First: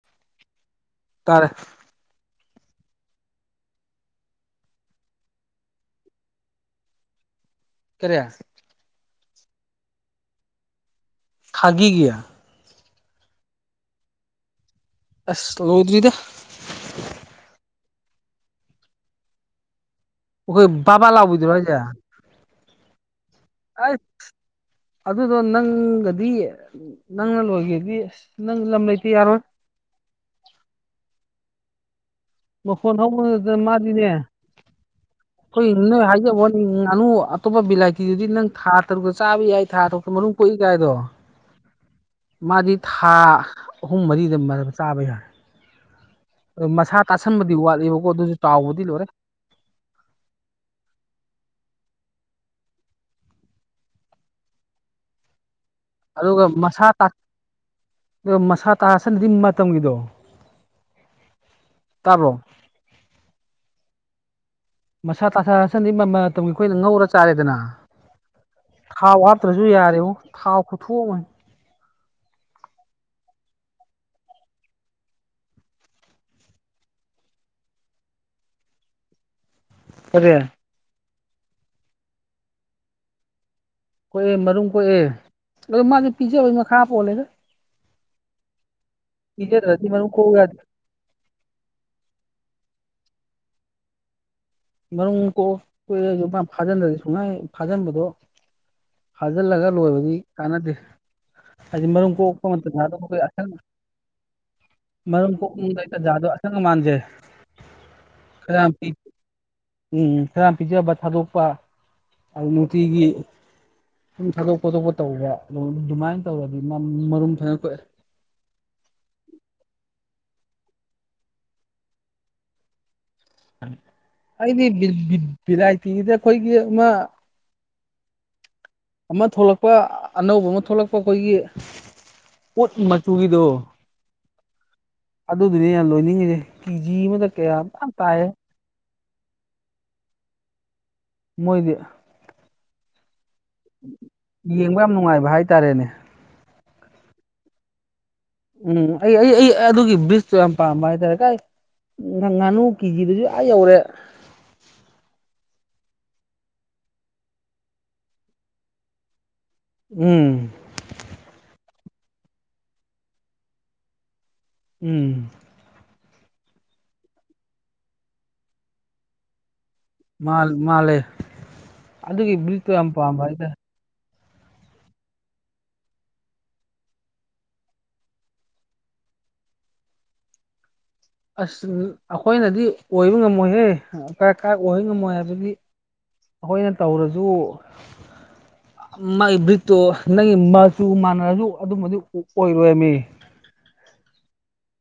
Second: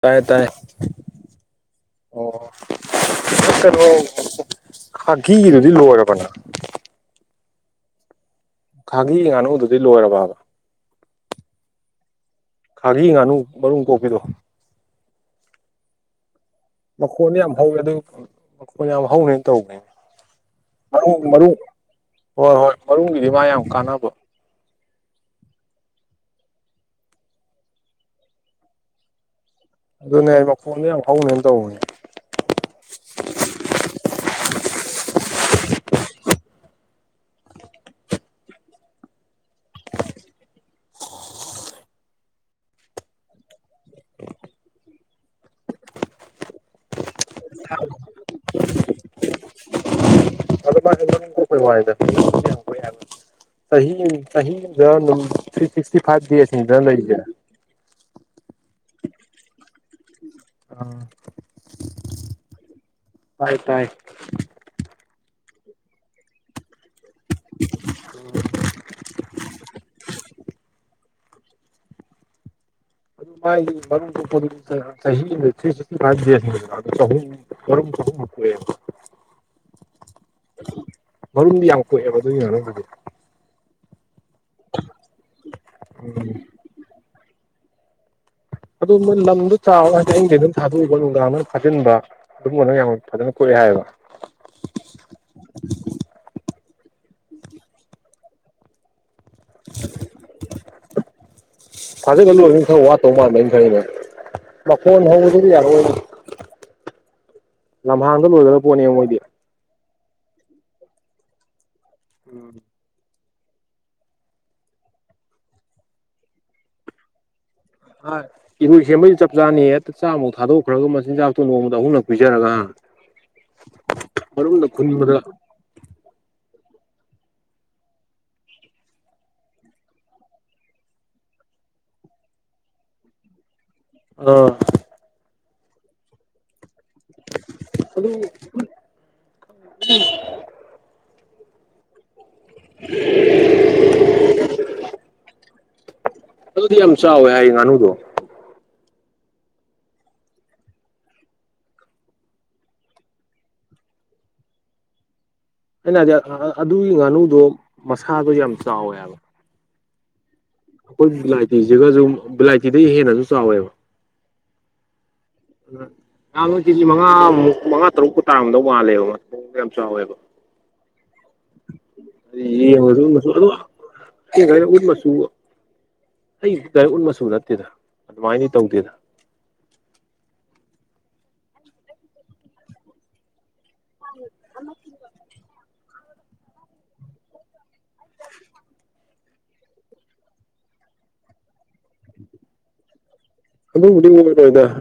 ꯇꯥꯏꯌꯦ ꯇꯥꯏꯌꯦ ꯇꯥꯔꯦ ꯑꯣ ꯀꯩꯅꯣ ꯐꯥꯒꯤꯗꯨꯗꯤ ꯂꯣꯏꯔꯕꯅ ꯀꯔꯤ ꯈꯥꯒꯤ ꯉꯥꯅꯨꯗꯨꯗꯤ ꯂꯣꯏꯔꯕꯕ ꯈꯥꯒꯤꯒꯤ ꯈꯥꯔꯤ ꯉꯥꯅꯨ ꯃꯔꯨꯝ ꯀꯣꯛꯄꯤꯗꯣ ꯑꯁ ꯂꯧꯗ꯭ꯔꯔꯤꯗ ꯃꯈꯣꯟꯅ ꯌꯥꯝ ꯍꯧꯋꯦ ꯑꯗꯨ ꯃꯈꯣꯟ ꯌꯥꯝ ꯍꯧꯅꯤꯅ ꯇꯧꯕꯅꯦꯅꯦ ꯑꯩꯈꯣꯏ ꯕꯥꯕꯥ ꯃꯔꯨ ꯃꯔꯨ ꯂꯥꯎꯕꯤꯗꯨꯔꯣ ꯍꯥꯏꯁꯦ ꯍꯣꯏ ꯍꯣꯏ ꯃꯔꯨꯒꯤꯗꯤ ꯃꯥ ꯌꯥꯝ ꯑꯁ ꯀꯥꯟꯅꯕ ꯑꯗꯨꯗꯣ ꯅꯪꯒꯗꯤ ꯅꯪꯅ ꯂꯣꯏꯒꯦꯗꯤ ꯑꯁ ꯅꯪ ꯂꯝ ꯂꯩꯇꯦ ꯌꯥꯔꯣꯏ ꯑꯗꯨꯅꯦ ꯑꯩ ꯃꯈꯣꯟꯗ ꯌꯥꯝ ꯐꯥꯎꯅꯦꯅ ꯇꯧꯕꯅꯦ ꯃ ꯐꯣꯟ ꯊꯥꯎ ꯑꯗꯨ ꯃꯥꯔꯤꯅꯦ [inaudible] ꯑꯩꯈꯣꯏ ꯅꯣꯏ ꯍꯥꯏꯖꯕ ꯉꯥꯅꯨ ꯑꯇꯣꯞꯄ ꯕꯤꯂꯥꯏꯇꯤꯗꯨꯗꯤ ꯅꯪ ꯊꯥ ꯇꯔꯨꯛꯀ ꯆꯥꯕ ꯌꯥꯏ ꯊꯥꯔꯨꯛ ꯅꯨꯝ ꯀꯣꯏꯀꯥꯏꯗꯣ ꯃꯥꯗꯤ ꯊꯥ ꯑꯍꯨꯝ ꯃꯔꯤꯗ ꯆꯥꯕ ꯌꯥꯔꯦ ꯑ ꯃꯁꯥ ꯇꯥꯁꯟꯕꯗꯤ ꯋꯥꯠꯂꯤꯕꯀꯣ ꯑꯗꯨꯁꯨ ꯆꯥꯎꯕꯗꯤ ꯂꯣꯏꯔꯦ ꯑꯗꯣ ꯆꯍꯤꯗ ꯊꯔꯤ ꯁꯤꯁꯇꯤ ꯑꯗꯨꯒ ꯐꯥꯏꯚꯁꯤꯁꯦ ꯃꯁꯥ ꯇꯥꯁꯅꯗꯤ ꯃꯇꯝꯒꯤꯗꯣ ꯑ ꯇꯥꯕ꯭ꯔꯣ ꯇꯥꯏ ꯇꯥꯏ ꯃꯁꯥ ꯇꯁꯥꯁꯟꯗꯤ ꯃꯃꯜ ꯃꯇꯝꯒꯤ ꯑꯩꯈꯣꯏꯅ ꯉꯧꯔ ꯆꯥꯔꯦꯗꯅ ꯊꯥꯎ ꯐꯠꯇ꯭ꯔꯁꯨ ꯌꯥꯔꯦꯕ ꯊꯥꯎ ꯈꯨꯊꯣꯛꯑꯝꯃꯣꯏ ꯑꯗꯨ ꯃꯥꯒꯤ ꯃꯔ ꯆꯍꯤꯤ ꯐꯚꯨꯝ ꯑꯈ ꯑꯗꯨꯗ ꯃꯔꯨꯝ ꯌꯥꯝ ꯀꯣꯛꯑꯦꯕ ꯑꯗꯨꯒꯤ ꯉꯅꯗꯨꯗꯤ ꯀꯣꯛꯑꯦ ꯃꯔꯨꯝ ꯀꯣꯛꯑꯦ ꯑꯣ ꯃꯥꯖꯦ ꯎꯝ ꯄꯤꯖꯕꯒꯤ ꯃꯈꯥ ꯄꯣꯜꯂꯦꯗ ꯑꯗꯨ ꯂꯝꯗꯣ ꯄꯤꯖꯗ꯭ꯔꯗꯤ ꯃꯔꯨꯝ ꯆꯥꯎꯔꯒꯗꯤ ꯀꯣꯛꯎ ꯍꯪꯁꯦ ꯑꯗꯨꯝ ꯌꯥꯗꯦ ꯊꯥꯗꯣꯛꯕ ꯅꯨꯡꯗꯥꯡ ꯐꯥꯖꯤꯟꯕ ꯑꯗꯨꯒꯝꯕꯅ ꯌꯥꯝ ꯑꯗꯨ ꯑꯗꯨꯅ ꯀꯔ ꯍꯥꯏꯕ ꯃꯔꯨꯝ ꯀꯣ ꯀꯣꯏꯁꯨ ꯃꯥ ꯐꯥꯖꯤꯟꯗꯗꯤ ꯁꯨꯡꯉꯥꯏ ꯐꯥꯖꯤꯟꯕꯗꯣ ꯐꯥꯖꯤꯜꯂꯒ ꯂꯣꯏꯕꯗꯤ ꯀꯥꯟꯅꯗꯦ ꯍꯥꯏꯗꯤ ꯃꯔꯨꯝ ꯊꯗꯦ ꯀꯜꯂ ꯀꯣꯛꯄ ꯑ ꯊ ꯇꯟꯖꯥꯗꯣ ꯋꯥ ꯇ ꯑꯩꯈꯣꯏ ꯃꯥ ꯑꯁꯪ ꯊ ꯃ ꯐꯣꯟ ꯍꯗ ꯃꯔꯨꯝ ꯀꯣꯛꯄꯗꯩ ꯍꯅꯤ ꯇꯟꯖꯥꯗꯣ ꯑꯁꯪ ꯑꯃꯥꯟꯁꯦ ꯂꯝꯍꯥꯡꯗ ꯈꯔ ꯂꯣꯏꯗꯕ ꯌꯥꯝ ꯄꯤ ꯄꯣꯠꯅꯦꯕ ꯃꯣꯏꯗꯤ ꯎꯝ ꯈꯔ ꯄꯤꯖꯕ ꯊꯥꯗꯣꯛꯄ ꯑꯗꯨ ꯅꯨꯡꯇꯤꯒꯤ ꯁꯨꯝ ꯊꯥꯗꯣꯛ ꯈꯣꯠꯇꯣꯛꯄ ꯇꯧꯕ ꯑꯗꯨꯃꯥꯏꯅ ꯇꯧꯔꯗꯤ ꯃꯔꯨꯝ ꯊꯗ ꯑ ꯏꯕ ꯍꯦꯃꯤ ꯆꯞ ꯆꯥꯅꯤ ꯑ ꯆꯥ ꯊꯥꯗꯣꯛꯈ꯭ꯔꯒ ꯃꯆꯤꯟꯖꯥꯛꯇꯣ ꯅꯣꯡꯃꯗ ꯑꯍꯨꯝꯂꯛ ꯄꯤꯖꯔꯒ ꯃꯔꯨꯝꯗ ꯑꯩꯗꯤ ꯈꯨꯟꯕꯗ ꯚꯦꯔꯥꯏꯇꯤꯒꯤꯗꯤ ꯑꯩꯈꯣꯏꯒꯤ ꯑꯃ ꯑꯃ ꯊꯣꯛꯂꯛꯄ ꯑꯅꯧꯕ ꯑꯃ ꯊꯣꯛꯂꯛꯄ ꯑꯩꯈꯣꯏꯒꯤ ꯄꯣꯠ ꯃꯆꯨꯒꯤꯗꯣ ꯑ ꯑꯗꯨꯗꯨꯅꯦ ꯌꯥꯝ ꯂꯣꯏꯅꯤꯡꯉꯁꯦ ꯀꯦꯖꯤ ꯑꯃꯗ ꯀꯌꯥꯨ ꯑꯗꯨ ꯇꯥꯏꯌꯦ [unintelligible] ꯃꯣꯏꯗꯤ [inaudible] ꯌꯦꯡꯕ ꯌꯥꯝ ꯅꯨꯡꯉꯥꯏꯕ ꯍꯥꯏꯇꯥꯔꯦꯅꯦ ꯑꯗꯨꯗꯤ ꯌꯥꯝ ꯆꯥꯎꯋꯦ ꯍꯥꯏ ꯉꯥꯅꯨꯗꯣ ꯎꯝ ꯑꯩ ꯑꯩ ꯑꯩ ꯑꯗꯨꯒꯤ ꯕ꯭ꯔꯤꯖꯇꯨ ꯌꯥꯝ ꯄꯥꯝꯕ ꯍꯥꯏꯇꯥꯔꯦ ꯀꯥꯏ ꯉꯥꯅꯨ ꯀꯤꯖꯤꯗꯁꯨ ꯑ ꯌꯧꯔꯦ [inaudible] ꯑꯩꯅ ꯍꯥꯏꯗꯤ ꯑꯗꯨꯒꯤ ꯉꯥꯅꯨꯗꯣ ꯃꯁꯥꯗꯣ ꯌꯥꯝ ꯆꯥꯎꯋꯦꯕ ꯎꯝ ꯑꯩꯈꯣꯏ ꯕꯤꯂꯥꯏꯇꯤꯁꯤꯒꯁꯨ ꯕꯤꯂꯥꯏꯇꯤꯗꯒꯤ ꯍꯦꯟꯅꯁꯨ ꯆꯥꯎꯋꯦꯕ ꯎꯝ ꯑ ꯀꯦꯖꯤ ꯃꯉꯥꯃꯨꯛ ꯃꯉꯥ ꯇꯔꯨꯛꯀꯨ ꯇꯥꯔꯝꯗꯧ ꯃꯥꯜꯂꯦꯕ ꯆꯥꯎꯋꯦꯕ ꯃꯥꯜꯂꯦ ꯑꯗꯨꯒꯤ ꯕ꯭ꯔꯤꯠꯇꯣ ꯌꯥꯝ ꯄꯥꯝꯕ ꯍꯥꯏꯁ ꯀꯔ ꯃ ꯁ ꯑꯩ ꯇꯔꯤ ꯎꯟ ꯃꯁꯨ ꯅꯠꯇꯦꯗ ꯑꯗꯨꯃꯥꯏꯅ ꯇꯧꯗꯦꯗ ꯑꯁ ꯑꯩꯈꯣꯏꯅꯗꯤ ꯑꯣꯏꯕ ꯉꯝꯃꯣꯏꯍꯦ ꯀꯔꯥꯏ ꯀꯥꯏ ꯑꯣꯏꯕ ꯉꯝꯃꯣꯏ ꯍꯥꯏꯕꯗꯤ ꯑꯩꯈꯣꯏꯅ ꯇꯧꯔꯁꯨ ꯃꯥꯏ ꯕ꯭ꯔꯤꯠꯇꯣ ꯅꯪꯒꯤ ꯃꯆꯨ ꯃꯥꯟꯅꯔꯁꯨ ꯑꯗꯨꯃꯗꯤ ꯑꯣꯏꯔꯣꯏ ꯃꯤ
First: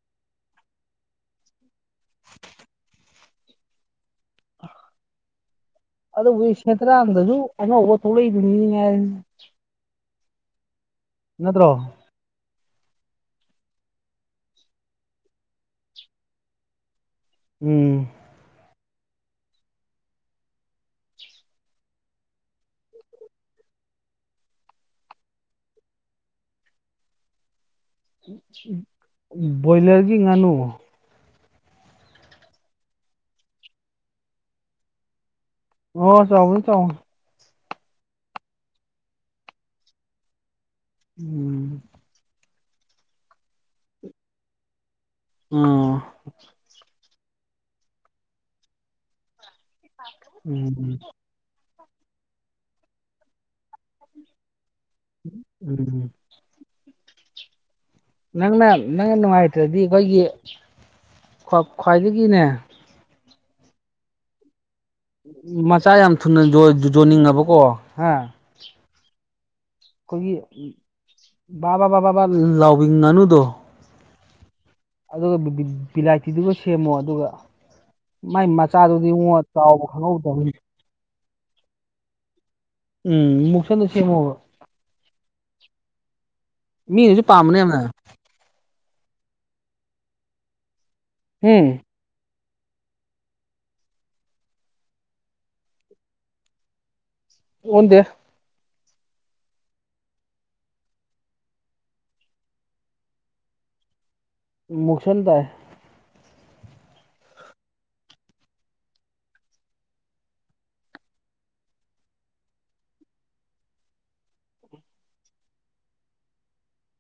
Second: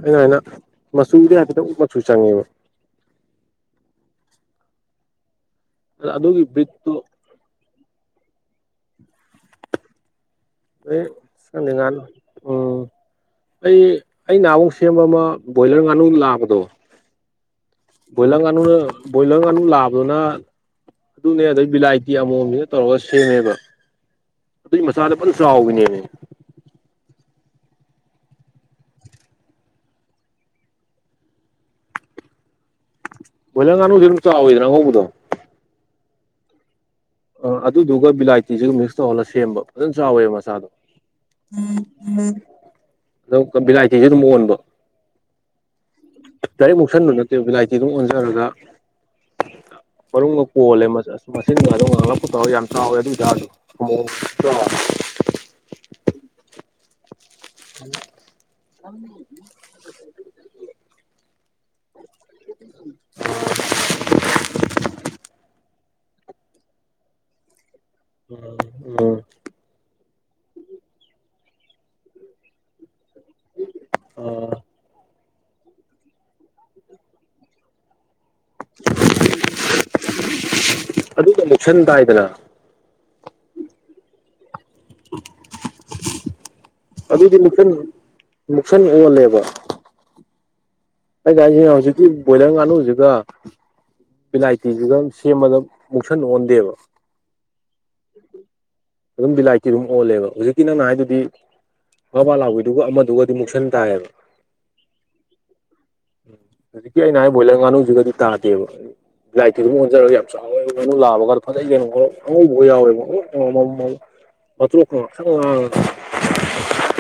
ꯑꯩꯅꯃꯥꯏꯅ ꯃꯆꯨꯗ ꯍꯥꯏꯐꯦꯠꯇ ꯎꯞ ꯃꯆꯨ ꯆꯪꯉꯦꯕ ꯑꯗꯨꯒꯤ ꯕ꯭ꯔꯤꯠꯇꯨ [unintelligible] [unintelligible] [unintelligible] ꯑ ꯅꯠꯇ꯭ꯔꯣ ꯑꯩ ꯑꯩ ꯅꯍꯥꯟꯃꯨꯛ ꯁꯦꯝꯕ ꯑꯃ ꯕꯣꯏꯂꯔ ꯉꯥꯅꯨ ꯅꯥꯕꯗꯣ ꯎꯝ ꯕꯣꯏꯂꯔ ꯉꯥꯅꯨ ꯕꯣꯏꯂꯔ ꯉꯥꯅꯨ ꯂꯥꯕꯗꯨꯅ ꯑꯗꯨꯅꯦ ꯑꯗꯩ ꯕꯤꯂꯥꯏꯇꯤ ꯑꯃꯣꯝꯖꯤꯒ ꯇꯧꯔꯒ ꯁꯦꯝꯃꯦꯕ ꯑꯗꯨꯏ ꯃꯆꯥꯗꯣ ꯐꯖꯥꯟꯅ ꯆꯥꯎꯕꯤꯅꯦꯃꯤ ꯕꯣꯏꯂꯔꯒꯤ ꯉꯥꯅꯨ ꯕꯣꯏꯂꯔ ꯉꯥꯅꯨꯗꯤ ꯑꯗꯨꯝ ꯆꯥꯎꯋꯤꯗꯅ ꯑꯉꯥꯎꯕꯗꯣ꯫ ꯑꯣ ꯆꯥꯎꯕꯅꯤ ꯆꯥꯎꯕꯅꯤ ꯫ ꯑꯥ ꯑꯗꯨꯗꯨꯒ ꯕꯤꯂꯥꯏꯇꯤꯁꯤꯒ ꯃꯤꯛꯁ ꯇꯧꯔꯒ ꯁꯦꯝꯕ ꯐꯖꯅ ꯆꯥꯎꯋꯦꯕ ꯃꯆꯥꯗꯣ ꯎꯝ ꯕꯤꯂꯥꯏꯇꯤꯗꯤ ꯑꯗꯨꯝ ꯑꯣꯟꯕ꯫ ꯑꯣ ꯕꯤꯂꯥꯏꯇꯤꯗꯨꯝ ꯑꯣꯟꯖꯔꯒ ꯃꯔꯨꯝꯒ ꯀꯣꯜꯂꯦ ꯎꯝ [unintelligible] ꯌꯥꯝꯟ ꯆꯥꯎꯋꯦ ꯑꯗꯨ ꯑꯣꯏ ꯇꯥꯔꯖꯨ ꯑꯃꯣꯝ [unintelligible] ꯎꯝꯝ ꯅꯪꯅ ꯅꯪꯅ ꯅꯨꯡꯉꯥꯏꯇ꯭ꯔꯗꯤ ꯑꯩꯈꯣꯏꯒꯤ ꯈ꯭ꯋꯥꯏꯗꯒꯤꯅꯦ ꯎ ꯃꯆꯥ ꯌꯥꯝ ꯊꯨꯅ ꯌꯣꯟꯅꯤꯡꯉꯕꯀꯣ ꯍꯥ ꯎꯝ ꯑꯩꯈꯣꯏꯒꯤ ꯕꯥ ꯕꯥ ꯕꯥ ꯕꯥꯕꯥ ꯂꯥꯎꯕꯤ ꯉꯥꯅꯨꯗꯣ ꯑꯥ ꯑꯗꯨ ꯕꯤꯂꯥꯏ ꯇꯤꯗꯨꯒ ꯁꯦꯝꯃꯣ ꯑꯗꯨꯒ ꯃꯥꯏ ꯃꯆꯥꯗꯨꯗꯤꯉꯣ ꯆꯥꯎꯕ ꯈꯪꯍꯧꯗꯕꯅꯤ꯫ [unintelligible] ꯎꯝ ꯃꯨꯛꯁꯟꯗꯣ ꯁꯦꯝꯃꯣꯕ ꯃꯤꯅꯁꯨ ꯑꯗꯨꯗꯤ ꯄꯥꯝꯕꯅꯦ ꯃꯨꯛꯁꯟ ꯌꯥꯝꯅ ꯃꯨꯛꯁꯟ ꯑꯣꯜꯂꯦꯕ ꯑꯩꯅ ꯎꯝ ꯍꯥꯏꯖꯦ ꯍꯧꯖꯤꯛꯀꯤ ꯕꯣꯏꯂꯔ ꯉꯥꯅꯨꯁꯤꯒ ꯕꯤꯂꯥꯏꯇꯤꯖꯤꯒ ꯁꯦꯝꯕꯗ ꯃꯨꯛꯁꯟ ꯑꯣꯟꯗꯦꯕ ꯑꯣꯟꯗꯦ꯫ ꯑꯗꯨꯝ ꯕꯤꯂꯥꯏꯇꯤ ꯑꯗꯨꯝ ꯑꯣꯜꯂꯦꯕ ꯍꯧꯖꯤꯛꯀꯤ ꯅꯪꯅ ꯍꯥꯏꯗꯨꯗꯤ ꯕꯥ ꯕꯥ ꯂꯥꯥꯎꯕꯤꯗꯨꯒ ꯑꯃꯗꯨꯒꯗꯤ ꯃꯨꯛꯁꯟ ꯇꯥꯏꯌꯦꯕ꯫ ꯃꯨꯛꯁꯟ ꯇꯥꯏ ꯍꯧꯖꯤꯛ ꯀꯤ ꯑꯩꯅ ꯍꯥꯏꯔꯤ ꯕꯣꯏꯂꯔ ꯉꯥꯅꯨꯖꯤꯒꯗꯤ ꯇꯥꯗꯦꯕ ꯕꯤꯂꯥꯏꯇꯤ ꯑꯗꯨꯝ ꯑꯣꯟꯖꯔꯒ ꯌꯥꯝ ꯆꯥꯎꯋꯦ ꯉꯅꯨ ꯂꯥꯕꯀꯗꯣ ꯐꯖꯩꯪ ꯀꯩꯅꯣ ꯑꯉꯥꯎꯕꯀꯥ ꯌꯥꯎꯌꯦꯕ ꯉꯧꯔꯣꯛ ꯉꯧꯔꯒ ꯃꯇꯔꯣꯛꯀ ꯉꯥꯡꯁꯪ ꯉꯥꯡꯉꯒ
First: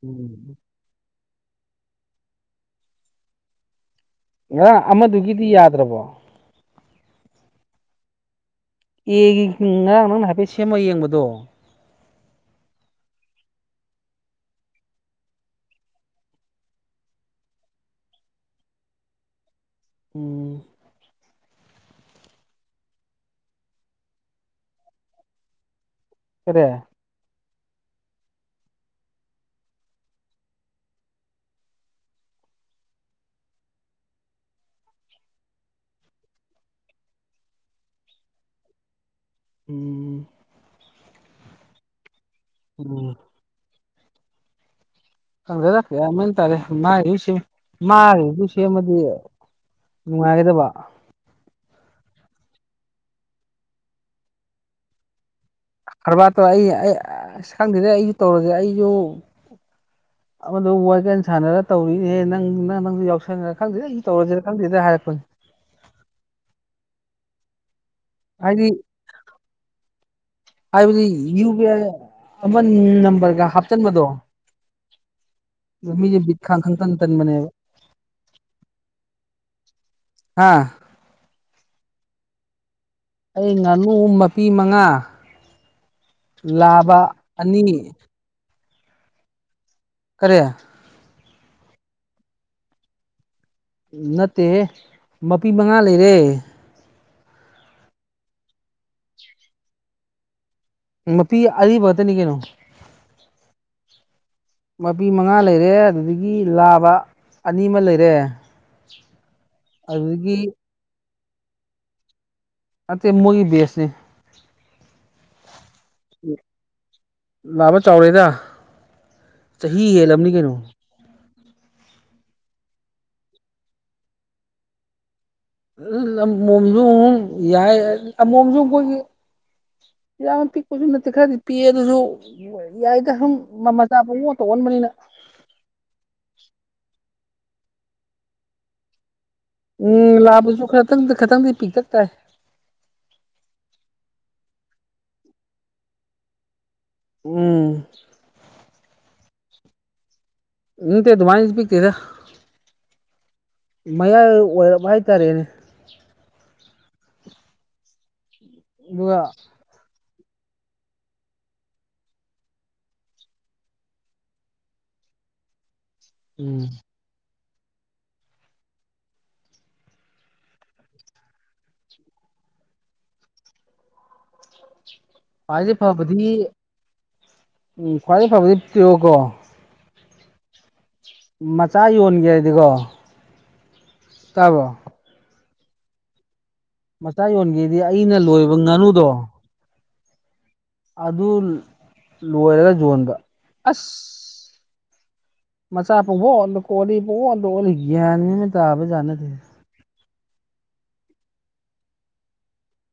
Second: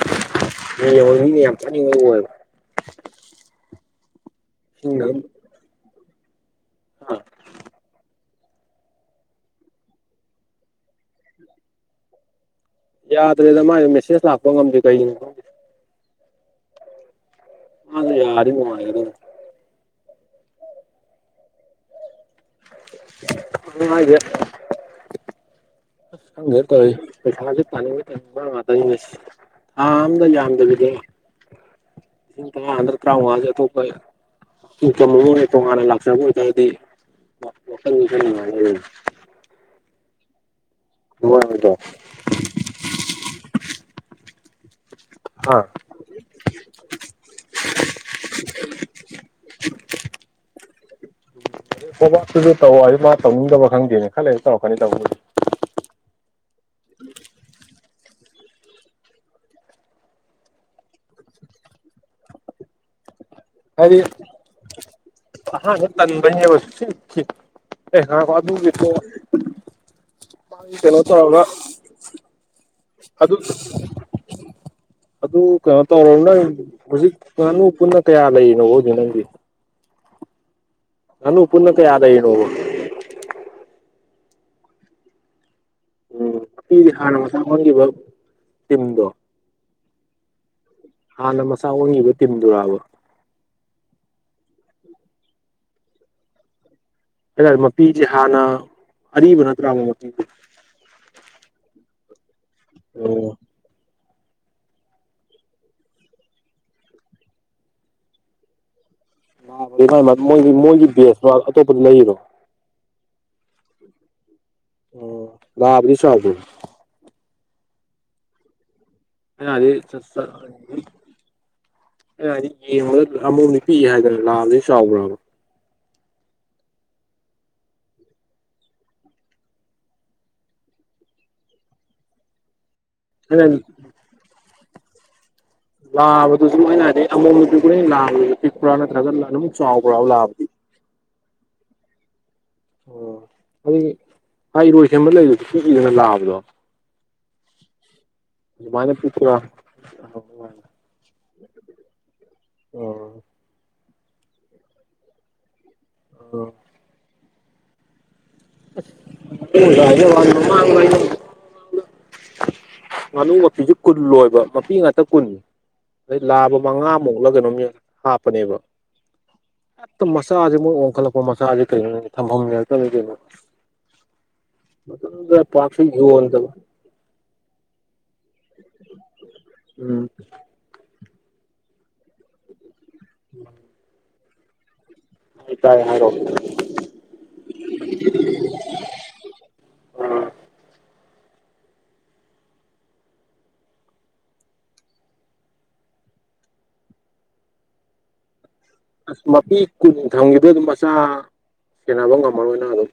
ꯎꯝ ꯑꯩꯅ ꯌꯥꯝ ꯐꯨꯅꯤꯡꯕꯗꯣ ꯑꯣꯏꯕꯥ ꯉꯥꯔꯥꯡ ꯑꯃꯗꯨꯒꯤꯗꯤ ꯌꯥꯗ꯭ꯔꯕꯣ꯫ ꯍꯥ ꯑꯦꯒꯤ ꯉꯔꯥꯡ ꯅꯪꯅ ꯍꯥꯏꯐꯦꯠ ꯁꯦꯝꯃꯒ ꯌꯦꯡꯕꯗꯣ ꯌꯥꯗ꯭ꯔꯦꯗ ꯃꯥꯢꯗꯣ ꯃꯦꯁꯦꯁ ꯂꯥꯛꯄ ꯉꯝꯗꯦ ꯀꯩꯒꯤꯅꯣ ꯈꯪꯗꯦ꯫ ꯃꯗꯣ ꯌꯥꯔꯗꯤ ꯅꯨꯉꯥꯏꯒꯗꯧꯅꯤ ꯎꯝ ꯑꯗꯨꯅꯦ ꯍꯥꯢꯁꯦ ꯑꯁ ꯈꯪꯗ꯭ꯔꯦꯗ ꯀꯔꯤ ꯇꯧꯔꯤꯁꯦ ꯄꯩꯁꯥꯖꯤ ꯇꯥꯅꯤꯡꯕꯩ ꯇꯅꯤꯡꯕ ꯉꯥꯛꯇꯅꯤꯡꯅꯦꯁꯤ ꯊꯥ ꯑꯃꯗ ꯌꯥꯝꯗꯕꯤꯗ ꯂꯤꯁꯤꯡ ꯇꯔꯥ ꯅꯠꯇ꯭ꯔꯒ ꯇ꯭ꯔꯥꯎꯉꯥ ꯑꯇꯣꯞꯄ ꯇꯣꯉꯥꯟꯅ ꯂꯥꯛꯆꯕ ꯑꯣꯏꯇꯥꯔꯗꯤ ꯋꯥꯈꯜ ꯈꯔ ꯅꯨꯡꯉꯥꯏꯅꯤ ꯎꯝ ꯍꯗ ꯎꯝ ꯍꯥ ꯪ ꯌꯥꯝ ꯇꯔꯦ ꯃꯥꯁꯤ ꯃꯥꯒꯤ ꯄꯨꯁꯤ ꯑꯃꯗꯤ ꯅꯨꯡꯉꯥꯏꯒꯗꯕ ꯣꯇꯨꯁꯨ ꯇꯧꯑꯣ ꯑꯗꯨ ꯃꯥ ꯇꯧꯅꯤꯡꯗꯕ ꯈꯪꯗꯦꯅꯦ ꯈꯜꯂꯦꯁꯨ ꯇꯧꯔꯛꯀꯅꯤ ꯇꯧꯕꯗꯤ ꯀꯔꯕꯥꯔ ꯇꯧꯔ ꯑꯩ ꯑꯩ ꯈꯪꯗꯗꯩ ꯑꯩꯁꯨ ꯇꯧꯔꯁꯦ ꯑꯩꯁꯨ ꯑꯃꯗꯨ ꯋꯥꯏꯒꯦꯟ ꯁꯥꯟꯅꯔ ꯇꯧꯔꯤꯅꯦꯦ ꯅꯪ ꯅꯪ ꯅꯪꯁꯨ ꯌꯥꯎꯁ ꯑꯔꯤ ꯇꯟꯕꯅꯤꯁ ꯑꯦ ꯍ ꯍꯥꯏꯗꯤ ꯑꯗꯨꯠꯇ ꯀꯩꯅꯣ ꯇ ꯎꯝ ꯅꯝꯕꯝꯕꯔꯒ ꯍꯥꯞꯆꯟ ꯃꯗꯣ ꯑꯗꯨ ꯀꯩꯅꯣ ꯇꯧꯔꯕꯣ ꯅꯪ ꯇꯟ ꯍꯧꯖꯤꯛ ꯇꯟꯕꯅꯦꯕ ꯉꯥꯅꯨ ꯄꯨꯟꯅ ꯀꯌꯥ ꯂꯩꯔꯤꯅꯣ ꯍꯧꯖꯤꯦ ꯅꯪꯒꯤ ꯑꯥ ꯅꯅꯨ ꯄꯨꯟꯅ ꯀꯗ ꯌꯦꯅ ꯑꯩ ꯉꯥꯅꯨ ꯃꯄꯤ ꯃꯉꯥ ꯎꯝ ꯐ ꯂꯥꯕ ꯍꯥꯟꯅ ꯃꯁꯥ ꯑꯅꯤ ꯑꯣꯟꯈꯤꯕ ꯇꯤꯝꯗꯣ ꯀꯔꯤꯌꯥ ꯍꯥꯟꯅ ꯃꯁꯥ ꯑꯣꯏꯉꯕ ꯇꯤꯟꯗꯨꯣꯔꯕ ꯅꯠꯇꯦ ꯃꯄꯤ ꯃꯉꯥ ꯂꯩꯔꯦ ꯍꯥꯏꯦ ꯃꯄꯤꯁꯤ ꯍꯥꯟꯅ ꯑꯔꯤꯕ ꯅꯠꯇ꯭ꯔꯥ ꯑꯃꯛ ꯃꯄꯤꯁ ꯃꯄꯤ ꯑꯔꯤꯕꯇꯅꯤ ꯀꯩꯅꯣ ꯑꯣ ꯃꯄꯤ ꯃꯉꯥ ꯂꯩꯔꯦ ꯑꯗꯨꯗꯒꯤ ꯂꯥꯕ ꯑꯅꯤ ꯑꯃ ꯂꯩꯔꯦ ꯑꯗꯨꯗꯒꯤ ꯣꯏ ꯃꯣꯏꯒꯤ ꯕꯦꯁꯣ ꯑꯇꯣꯞꯄꯗ ꯂꯩꯔꯣ ꯑꯇꯩ ꯃꯨꯒꯤ ꯦꯁꯅꯤ ꯑ ꯂꯕꯅꯤ ꯁꯥꯕ ꯂꯥꯛꯕ ꯆꯥꯎꯔꯦꯗ ꯑ ꯆꯍꯤ ꯆꯁ ꯍꯦꯜꯂꯝꯅꯤ ꯀꯩꯅꯣ ꯑꯦ ꯍꯥꯏꯗꯤ ꯌꯦꯡꯉꯗ ꯑꯃꯧꯗꯤ ꯄꯤꯛ ꯍꯥꯏꯗꯅ ꯂꯥꯛꯑꯕꯗꯤ ꯆꯥꯎꯕ꯭ꯔꯕ ꯎ ꯑꯃꯣꯝꯁꯨ ꯌꯥꯏ ꯑꯃꯣꯝꯁꯨ ꯑꯩꯈꯣꯏꯒꯤ ꯌꯥꯝꯅ ꯄꯤꯛꯄꯁꯨ ꯅꯠꯇꯦ ꯈꯔꯗꯤ ꯄꯤꯛꯑꯦ ꯑꯗꯨꯁꯨ ꯌꯥꯏꯗ ꯁꯨꯝ ꯑꯩꯅ ꯃꯃꯜꯆꯥꯥ ꯐꯥꯎ ꯑꯣꯠꯇ ꯑꯣꯟꯕꯅꯤꯅ ꯂꯥꯕꯗꯨꯁꯨ ꯃꯣꯏ ꯅꯥꯔꯦ ꯑꯃꯣꯝꯁꯨ ꯀꯨꯅ ꯂꯥꯕ ꯄꯤꯛꯄꯨꯔꯥ ꯅꯠꯇ꯭ꯔꯒ ꯂ ꯎꯝ ꯂꯥꯕꯁꯨ ꯈꯇꯪꯗꯤ ꯈꯤꯇꯪꯗꯤ ꯄꯤꯛꯇꯛ ꯇꯥꯏ ꯑꯣ ꯑꯗꯨ ꯏꯔꯣꯏ ꯁꯦꯝꯕ ꯂꯩꯕꯗꯨ ꯀꯤꯏꯗꯅ ꯂꯥꯛꯑꯕꯗꯣ ꯎꯝ ꯃꯥꯅꯦ ꯄꯤꯊ ꯎꯝꯇ ꯑꯗꯨꯃꯥꯏ ꯄꯤ ꯀꯦꯗ ꯃꯌꯥꯏ ꯑꯣꯏꯕ ꯍꯥꯏꯇꯥꯔꯦꯅꯦ ꯑ ꯑꯗꯨꯒ ꯖ ꯋꯥꯥꯡ ꯉꯥꯅꯨ ꯃꯄꯤꯁꯨ ꯀꯨꯟ ꯂꯣꯏꯕ ꯃꯄꯤ ꯉꯥꯛꯇ ꯀꯨꯟꯅꯤ ꯑꯗꯩ ꯂꯥꯕ ꯎꯝ ꯃꯉꯥꯃꯨꯛꯂ ꯀꯩꯅꯣ ꯍꯥꯞꯄꯅꯦꯕ ꯍꯛꯇ ꯃꯆꯥꯁꯦ ꯃꯣꯏ ꯑꯣꯟꯈꯠꯂꯛꯄ ꯃꯆꯥꯁꯦ ꯀꯩꯅꯣ ꯊꯝꯐꯝꯅꯦꯦꯛꯇꯅꯤ ꯀꯩꯅꯣ ꯃ ꯈ꯭ꯋꯥꯏꯗꯩ ꯄꯁ ꯐꯕꯗꯤ ꯌꯗ ꯎꯝ ꯈ꯭ꯋꯥꯏ ꯐꯕꯗꯤ ꯄꯤꯣꯀꯣ ꯎꯝ ꯃꯆꯥ ꯌꯣꯟꯒꯦ ꯍꯥꯏꯗꯤꯀꯣ ꯇꯥꯕꯣ ꯇ ꯇꯥꯏ ꯍꯥꯏꯔꯛꯑꯣ ꯃꯆꯥ ꯌꯣꯟꯒꯦꯗꯤ ꯑꯩꯅ ꯂꯣꯏꯕ ꯉꯥꯅꯨꯗꯣ ꯑꯁ ꯑꯗꯨ ꯂꯣꯏꯔꯒ ꯌꯣꯟꯕ ꯑꯁ ꯃꯆꯥ ꯄꯨꯕꯣꯗ ꯀꯣꯂꯤ ꯄꯣꯗ ꯑꯣꯂꯤꯒꯅꯤ ꯑꯁ ꯃꯄꯤ ꯀꯨꯟꯊꯝꯒꯤꯗ ꯑꯗꯨꯝ ꯃꯆꯥ ꯁꯦꯟꯅꯕ ꯉꯝꯃꯔꯣꯏꯅꯪ ꯑꯗꯨꯝ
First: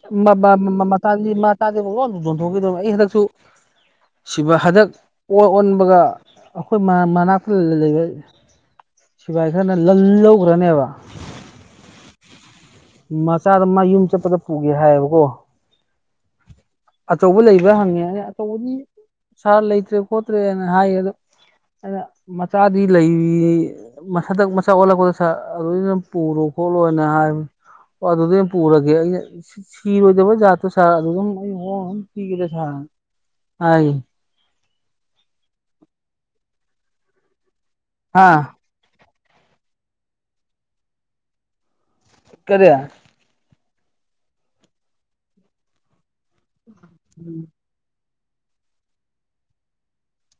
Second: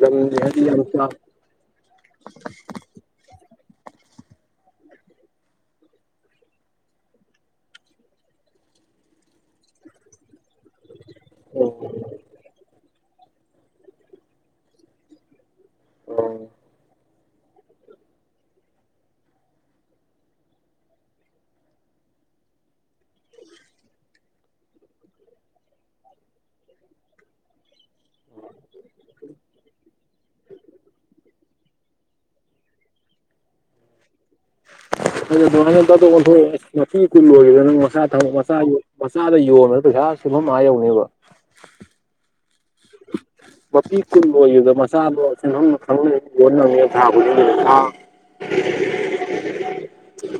ꯂꯝꯗꯤ ꯍꯥꯏꯗꯤ ꯌꯥꯝ ꯆꯥꯎ ꯃꯁꯤꯕꯨ ꯂꯣꯟ ꯌꯣꯟꯊꯣꯛꯈꯤꯗꯕꯅꯦ ꯑꯩ ꯍꯟꯗꯛꯁꯨ ꯁꯤꯕꯨ ꯍꯟꯗꯛ ꯑꯣ ꯑꯣꯟꯕꯒ ꯑꯩꯈꯣꯏ ꯃꯅꯥꯛꯇ ꯂꯩꯕ ꯁꯤꯚꯏ ꯈꯔꯅ ꯂꯜꯍꯈ꯭ꯔꯅꯦꯕ ꯎ ꯃꯆꯥꯗ ꯃꯥ ꯌꯨꯝ ꯆꯠꯄꯗ ꯄꯨꯒꯦ ꯍꯥꯏꯌꯦꯕꯀꯣ ꯎ ꯑꯆꯧꯕ ꯂꯩꯕ꯭ꯔꯥ ꯍꯪꯉꯦ ꯑ ꯑꯆꯧꯕꯗꯤ ꯁꯥꯔ ꯂꯩꯇ꯭ꯔꯦ ꯈꯣꯠꯇ꯭ꯔꯦꯅ ꯍꯥꯏꯌꯦ ꯑꯗꯣ ꯑ ꯃꯆꯥꯗꯤ ꯂꯩꯔꯤ ꯃꯟꯗꯛ ꯃꯆꯥ ꯑꯣꯜꯂꯛꯄꯗ ꯂꯣꯏꯅ ꯄꯨꯔꯣ ꯈꯣꯠꯂꯣꯅ ꯍꯥꯏꯕ ꯑꯗꯨꯗꯤ ꯄꯨꯔꯒꯦ ꯑꯩ ꯁꯤꯔꯣꯏꯗꯕ ꯖꯥ ꯑꯗꯨꯝ ꯍ ꯄꯤꯒꯗ ꯁꯥ ꯍꯥꯏ ꯊ ꯀꯜꯂꯨꯗ ꯅ ꯃꯁꯥ ꯊ ꯍꯥ ꯃꯁꯥꯒꯤ ꯃꯆꯥꯗ ꯌꯣꯟꯕꯒ ꯄꯩꯁꯥ ꯁꯦꯝꯐꯝ ꯃꯥ ꯌꯧꯅꯦꯕ ꯀꯔꯤ ꯃꯄꯤ ꯀꯨꯕ ꯑꯣꯏꯈꯤꯕꯗ ꯃꯆꯥꯗꯣ ꯑꯁꯤꯪ ꯈꯪꯅ ꯌ ꯅꯉꯦ ꯊꯥꯕ ꯎꯝ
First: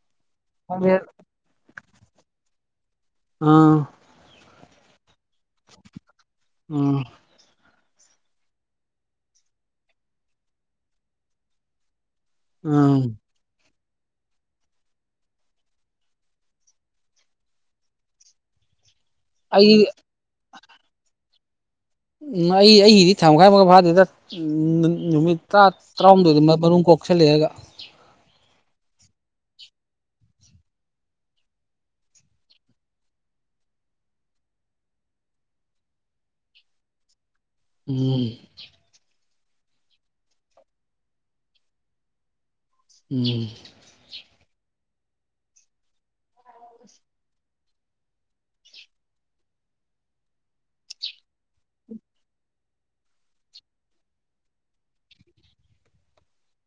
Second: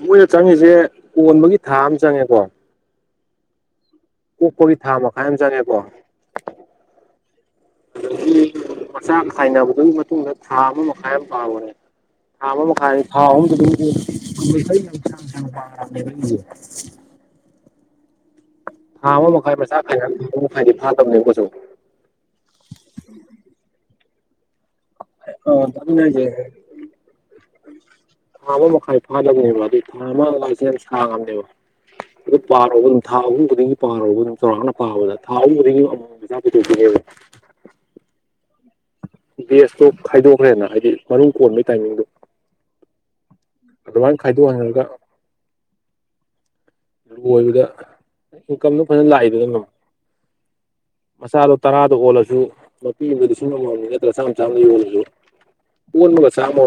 ꯃꯣꯏꯅ ꯆꯪꯉꯁꯦ ꯈꯥꯃꯦꯟ ꯀꯣꯟꯕꯒꯤ ꯊꯥ ꯑꯃ ꯆꯪꯉꯦꯀꯣ ꯑꯥ ꯑꯣꯣꯛ ꯀꯣꯔꯤ ꯊꯥ ꯃꯈꯥꯏ ꯑꯃ ꯆꯪꯉꯦꯀꯣ ꯎꯝ ꯑꯗꯒꯤ ꯃꯆꯥ ꯊꯥꯏꯅꯕꯗꯨꯒꯤ ꯃꯇꯨꯡꯗ ꯊꯥ ꯑꯃ ꯃꯈꯥꯏ ꯌꯥꯝ ꯄꯥꯕꯅꯦ ꯊꯥ ꯑꯃ ꯃꯈꯥꯏꯅꯤ ꯎꯝ ꯊꯥ ꯑꯍꯨꯝꯗꯨꯗꯤ ꯀꯁ ꯄ ꯀ ꯊꯥ ꯑꯃ ꯃꯈꯥꯏ ꯑꯩ ꯃꯆꯥ ꯈꯥꯏꯅ ꯃꯈꯥꯏꯗꯤ ꯐꯥꯗꯕꯅꯦ ꯃꯁꯨ ꯎ ꯑꯩ ꯑꯩꯒꯤꯗꯤ ꯊꯥ ꯃꯈꯥꯏꯃꯒ ꯐꯥꯗꯦꯗ ꯎ ꯅꯨꯃꯤꯠ ꯑꯥ ꯇꯔꯥ ꯑꯗꯨꯅꯦ ꯍꯥꯏꯁꯦ ꯇꯔꯥꯍꯨꯝꯗꯣꯏꯗ ꯃꯅꯨꯡ ꯀꯣꯛꯁꯜꯂꯛꯑꯒ ꯊꯥ ꯑꯃ ꯃꯈꯥꯏ ꯐꯥꯗꯕꯅꯦꯕ ꯑꯗꯨ ꯊꯥ ꯑꯃ ꯂꯥꯏꯁꯦꯟꯁ ꯈꯥꯡꯉꯕꯅꯦꯕ ꯑꯗꯨ ꯄꯥꯔꯨꯕ ꯑꯗꯨꯝ ꯊꯥ ꯑꯍꯨꯝꯕꯗꯒꯤ ꯄꯥꯔꯨꯕ ꯑꯗꯨꯝ ꯆꯥꯎꯔꯥꯛꯅ ꯄꯥꯕꯗ ꯊꯥ ꯑꯍꯨꯝꯗꯒꯤ ꯑꯃꯖ ꯄꯨꯊꯣꯛꯅꯦꯕ [unintelligible] ꯎꯝ ꯕꯦꯁꯇꯣ ꯈꯥꯏꯗꯣꯛꯈ꯭ꯔꯦꯅ ꯍꯥꯏꯗꯤ ꯃꯔꯨꯝ ꯀꯣꯟꯕꯒꯤ ꯇꯥꯏꯃꯤꯡꯗꯣ ꯎꯝ ꯑꯗꯨꯃꯥꯏꯅ ꯈꯥꯏꯗꯣꯛꯍꯟꯂꯒ ꯂꯣꯏꯕꯗ ꯏꯟꯀꯝꯗꯣ ꯐꯖꯅ ꯂꯥꯛꯏꯗꯗꯅ ꯃꯆꯥꯗꯣ ꯇꯔꯥꯗ ꯑꯣꯜꯂꯁꯨ ꯃꯄꯤꯕ ꯂꯤꯁꯤꯡ ꯑꯃꯃꯝꯅꯤ ꯅꯠꯇ꯭ꯔꯥ ꯆꯥꯝ ꯆꯥꯝꯗ ꯌꯜꯂꯁꯨ ꯄ ꯁꯃ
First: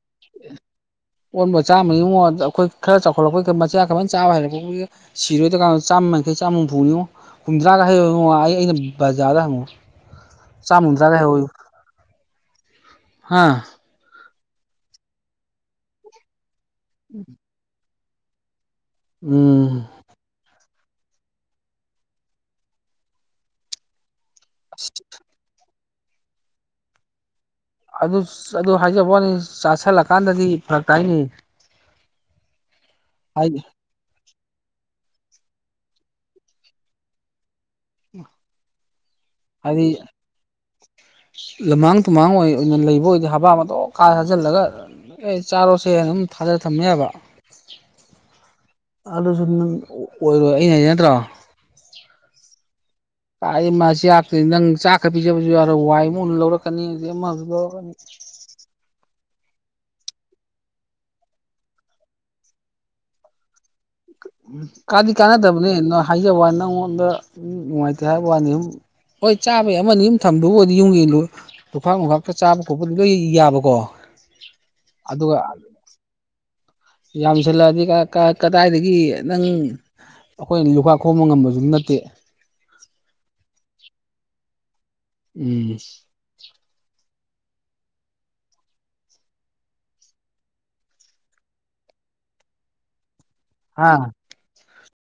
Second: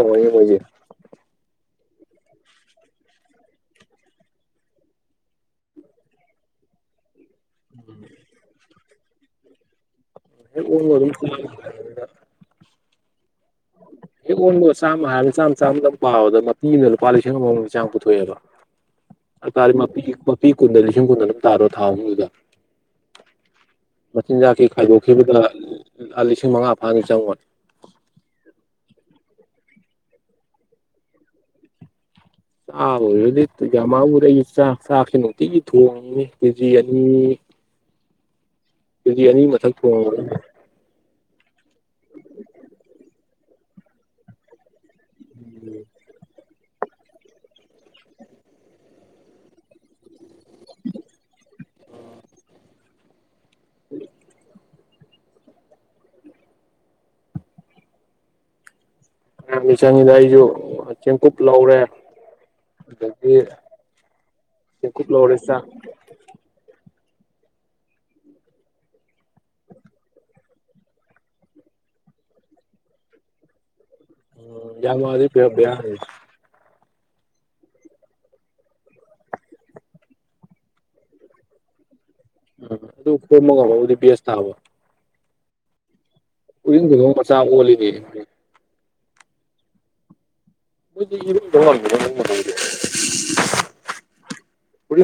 ꯃꯉꯗ ꯑꯩꯈꯣꯏ ꯈꯔ ꯆꯥꯎꯈꯠꯂꯛꯄꯩ ꯃꯆꯥ ꯈꯔꯅ ꯆꯥꯕ ꯍꯔꯛꯄꯕꯨꯒꯤ ꯁꯤꯔꯣꯏꯔꯀꯥꯟꯗ ꯆꯥꯝꯃꯡꯩ ꯆꯥꯝꯃ ꯍꯨꯝꯐꯨꯅꯤꯉꯣ ꯀꯨꯝꯗꯅꯥꯒꯦꯥꯗ [unintelligible] ꯍꯥꯥ ꯍꯦꯛ ꯑꯣꯟꯕ ꯆꯥꯝꯃ ꯍꯥꯏꯔ ꯆꯥꯝꯃ ꯆꯥꯝꯃꯗꯪ ꯄꯥꯎꯕꯗ ꯃꯇꯦꯡꯅ ꯂꯨꯄꯥ ꯂꯤꯁꯤꯡ ꯑꯃꯃꯝꯒꯤ ꯆꯥꯡꯝ ꯄꯨꯊꯣꯛꯑꯦꯕ ꯑ ꯇꯥꯔ ꯎꯝ ꯃꯄꯤ ꯃꯄꯤ ꯀꯨꯟꯗ ꯂꯤꯁꯤꯡ ꯀꯨꯟꯗ ꯑꯗꯨꯝ ꯇꯥꯔꯣ ꯊꯥ ꯑꯍꯨꯝꯗꯨꯗ ꯃꯆꯤꯟꯖꯥꯛꯀꯤ ꯑꯁ ꯈꯥꯏꯗꯣꯛꯈꯤꯕꯗ ꯂ ꯂꯤꯁꯤꯡ ꯃꯉꯥ ꯐꯥꯅ ꯆꯪꯕꯅꯤ ꯑꯗꯨ ꯑꯗꯨ ꯍꯥꯏꯖꯕ ꯋꯥꯅꯤ ꯆꯥꯁꯤꯜꯂꯀꯥꯟꯗꯗꯤ ꯐꯔꯛ ꯀꯥꯏꯅꯤ ꯑ ꯑꯣꯏꯗꯤ ꯏ ꯌꯃ ꯎꯔꯦꯒꯤ ꯆꯥꯛ ꯆꯥꯛꯁꯦ ꯅꯨꯡꯇꯤꯒꯤ ꯊꯣꯡꯉꯉꯤ ꯀꯦꯖꯤ ꯑꯅꯤ ꯐꯔꯤꯌꯥꯅꯤ ꯃꯊꯛ ꯊꯣꯡꯉ ꯂꯃꯥꯡ ꯇꯨꯝꯍꯥꯡ ꯑꯣꯏꯅ ꯂꯩꯕ ꯑꯣꯏꯗꯤ ꯍꯥꯕꯥ ꯃꯇꯇꯣꯛ ꯀꯥ ꯍꯥꯖꯤꯜꯂꯒ ꯑꯦ ꯆꯥꯔꯣꯁꯦ ꯑꯗꯨꯝ ꯊꯥꯖ ꯊꯝꯃꯦꯕ ꯑꯂꯁꯨ ꯅꯪ ꯑꯣꯏꯔꯣꯏ ꯑꯩꯅ ꯍꯥꯏꯖ ꯅꯠꯇ꯭ꯔꯥ ꯇꯥ ꯃꯥꯁꯤꯥꯛꯅꯤ ꯅꯪ ꯆꯥꯛ ꯄ ꯄꯤꯖꯕꯁꯨ ꯑ ꯋꯥꯏ ꯑꯃ ꯂꯧꯔꯛꯀꯅꯤ ꯑ ꯑꯃꯨ ꯂꯧꯔꯛꯀꯅꯤ [unintelligible] ꯆꯪꯉꯤꯗ ꯑꯩꯁꯨ ꯆꯦꯡꯀꯨꯞ ꯂꯧꯔꯦ ꯑꯗꯒꯤ ꯆꯦꯡꯀꯨꯞ ꯀꯥꯗꯤ ꯂꯧꯔꯦ ꯆꯥꯛ ꯀꯥꯟꯅꯗꯕꯅꯦ ꯍꯥꯏꯖꯕꯋꯥꯅꯦ ꯅꯪꯉꯣꯟꯗ [unintelligible] ꯅꯨꯡꯉꯥꯏꯇꯦ ꯍꯥꯏꯕ ꯋꯥꯅꯤ [unintelligible] ꯍꯣꯏ ꯆꯥꯕꯩ ꯑꯃꯅꯤ ꯑꯗꯨꯝ ꯊꯝꯕꯕꯨ ꯑꯣꯏꯗꯤ ꯌꯨꯝꯒꯤꯕꯨ ꯂꯨꯈꯥꯛ ꯅꯨꯡꯈꯥꯛꯀ ꯆꯥꯕ ꯈꯣꯠꯄꯗꯤ ꯂꯣꯏ ꯌꯥꯕꯀꯣ [unintelligible] ꯌꯥꯝꯁꯜꯂꯛꯑꯗꯤ ꯀ ꯀ ꯀꯗꯥꯏꯗꯒꯤ ꯅꯪ ꯑꯩꯈꯣꯏꯅ ꯂꯨꯈꯥꯛ ꯈꯣꯝꯕ ꯉꯝꯕꯁꯨ ꯅꯠꯇꯦ ꯑꯗꯨ ꯁꯦꯝꯕ ꯉꯝꯃꯕꯨꯗꯤ ꯕꯦꯁ ꯇꯥꯕ ꯎꯝ [unintelligible] ꯃꯆꯥ ꯑꯣꯟꯂꯤꯅꯦ [unintelligible] ꯑꯥ ꯄꯨ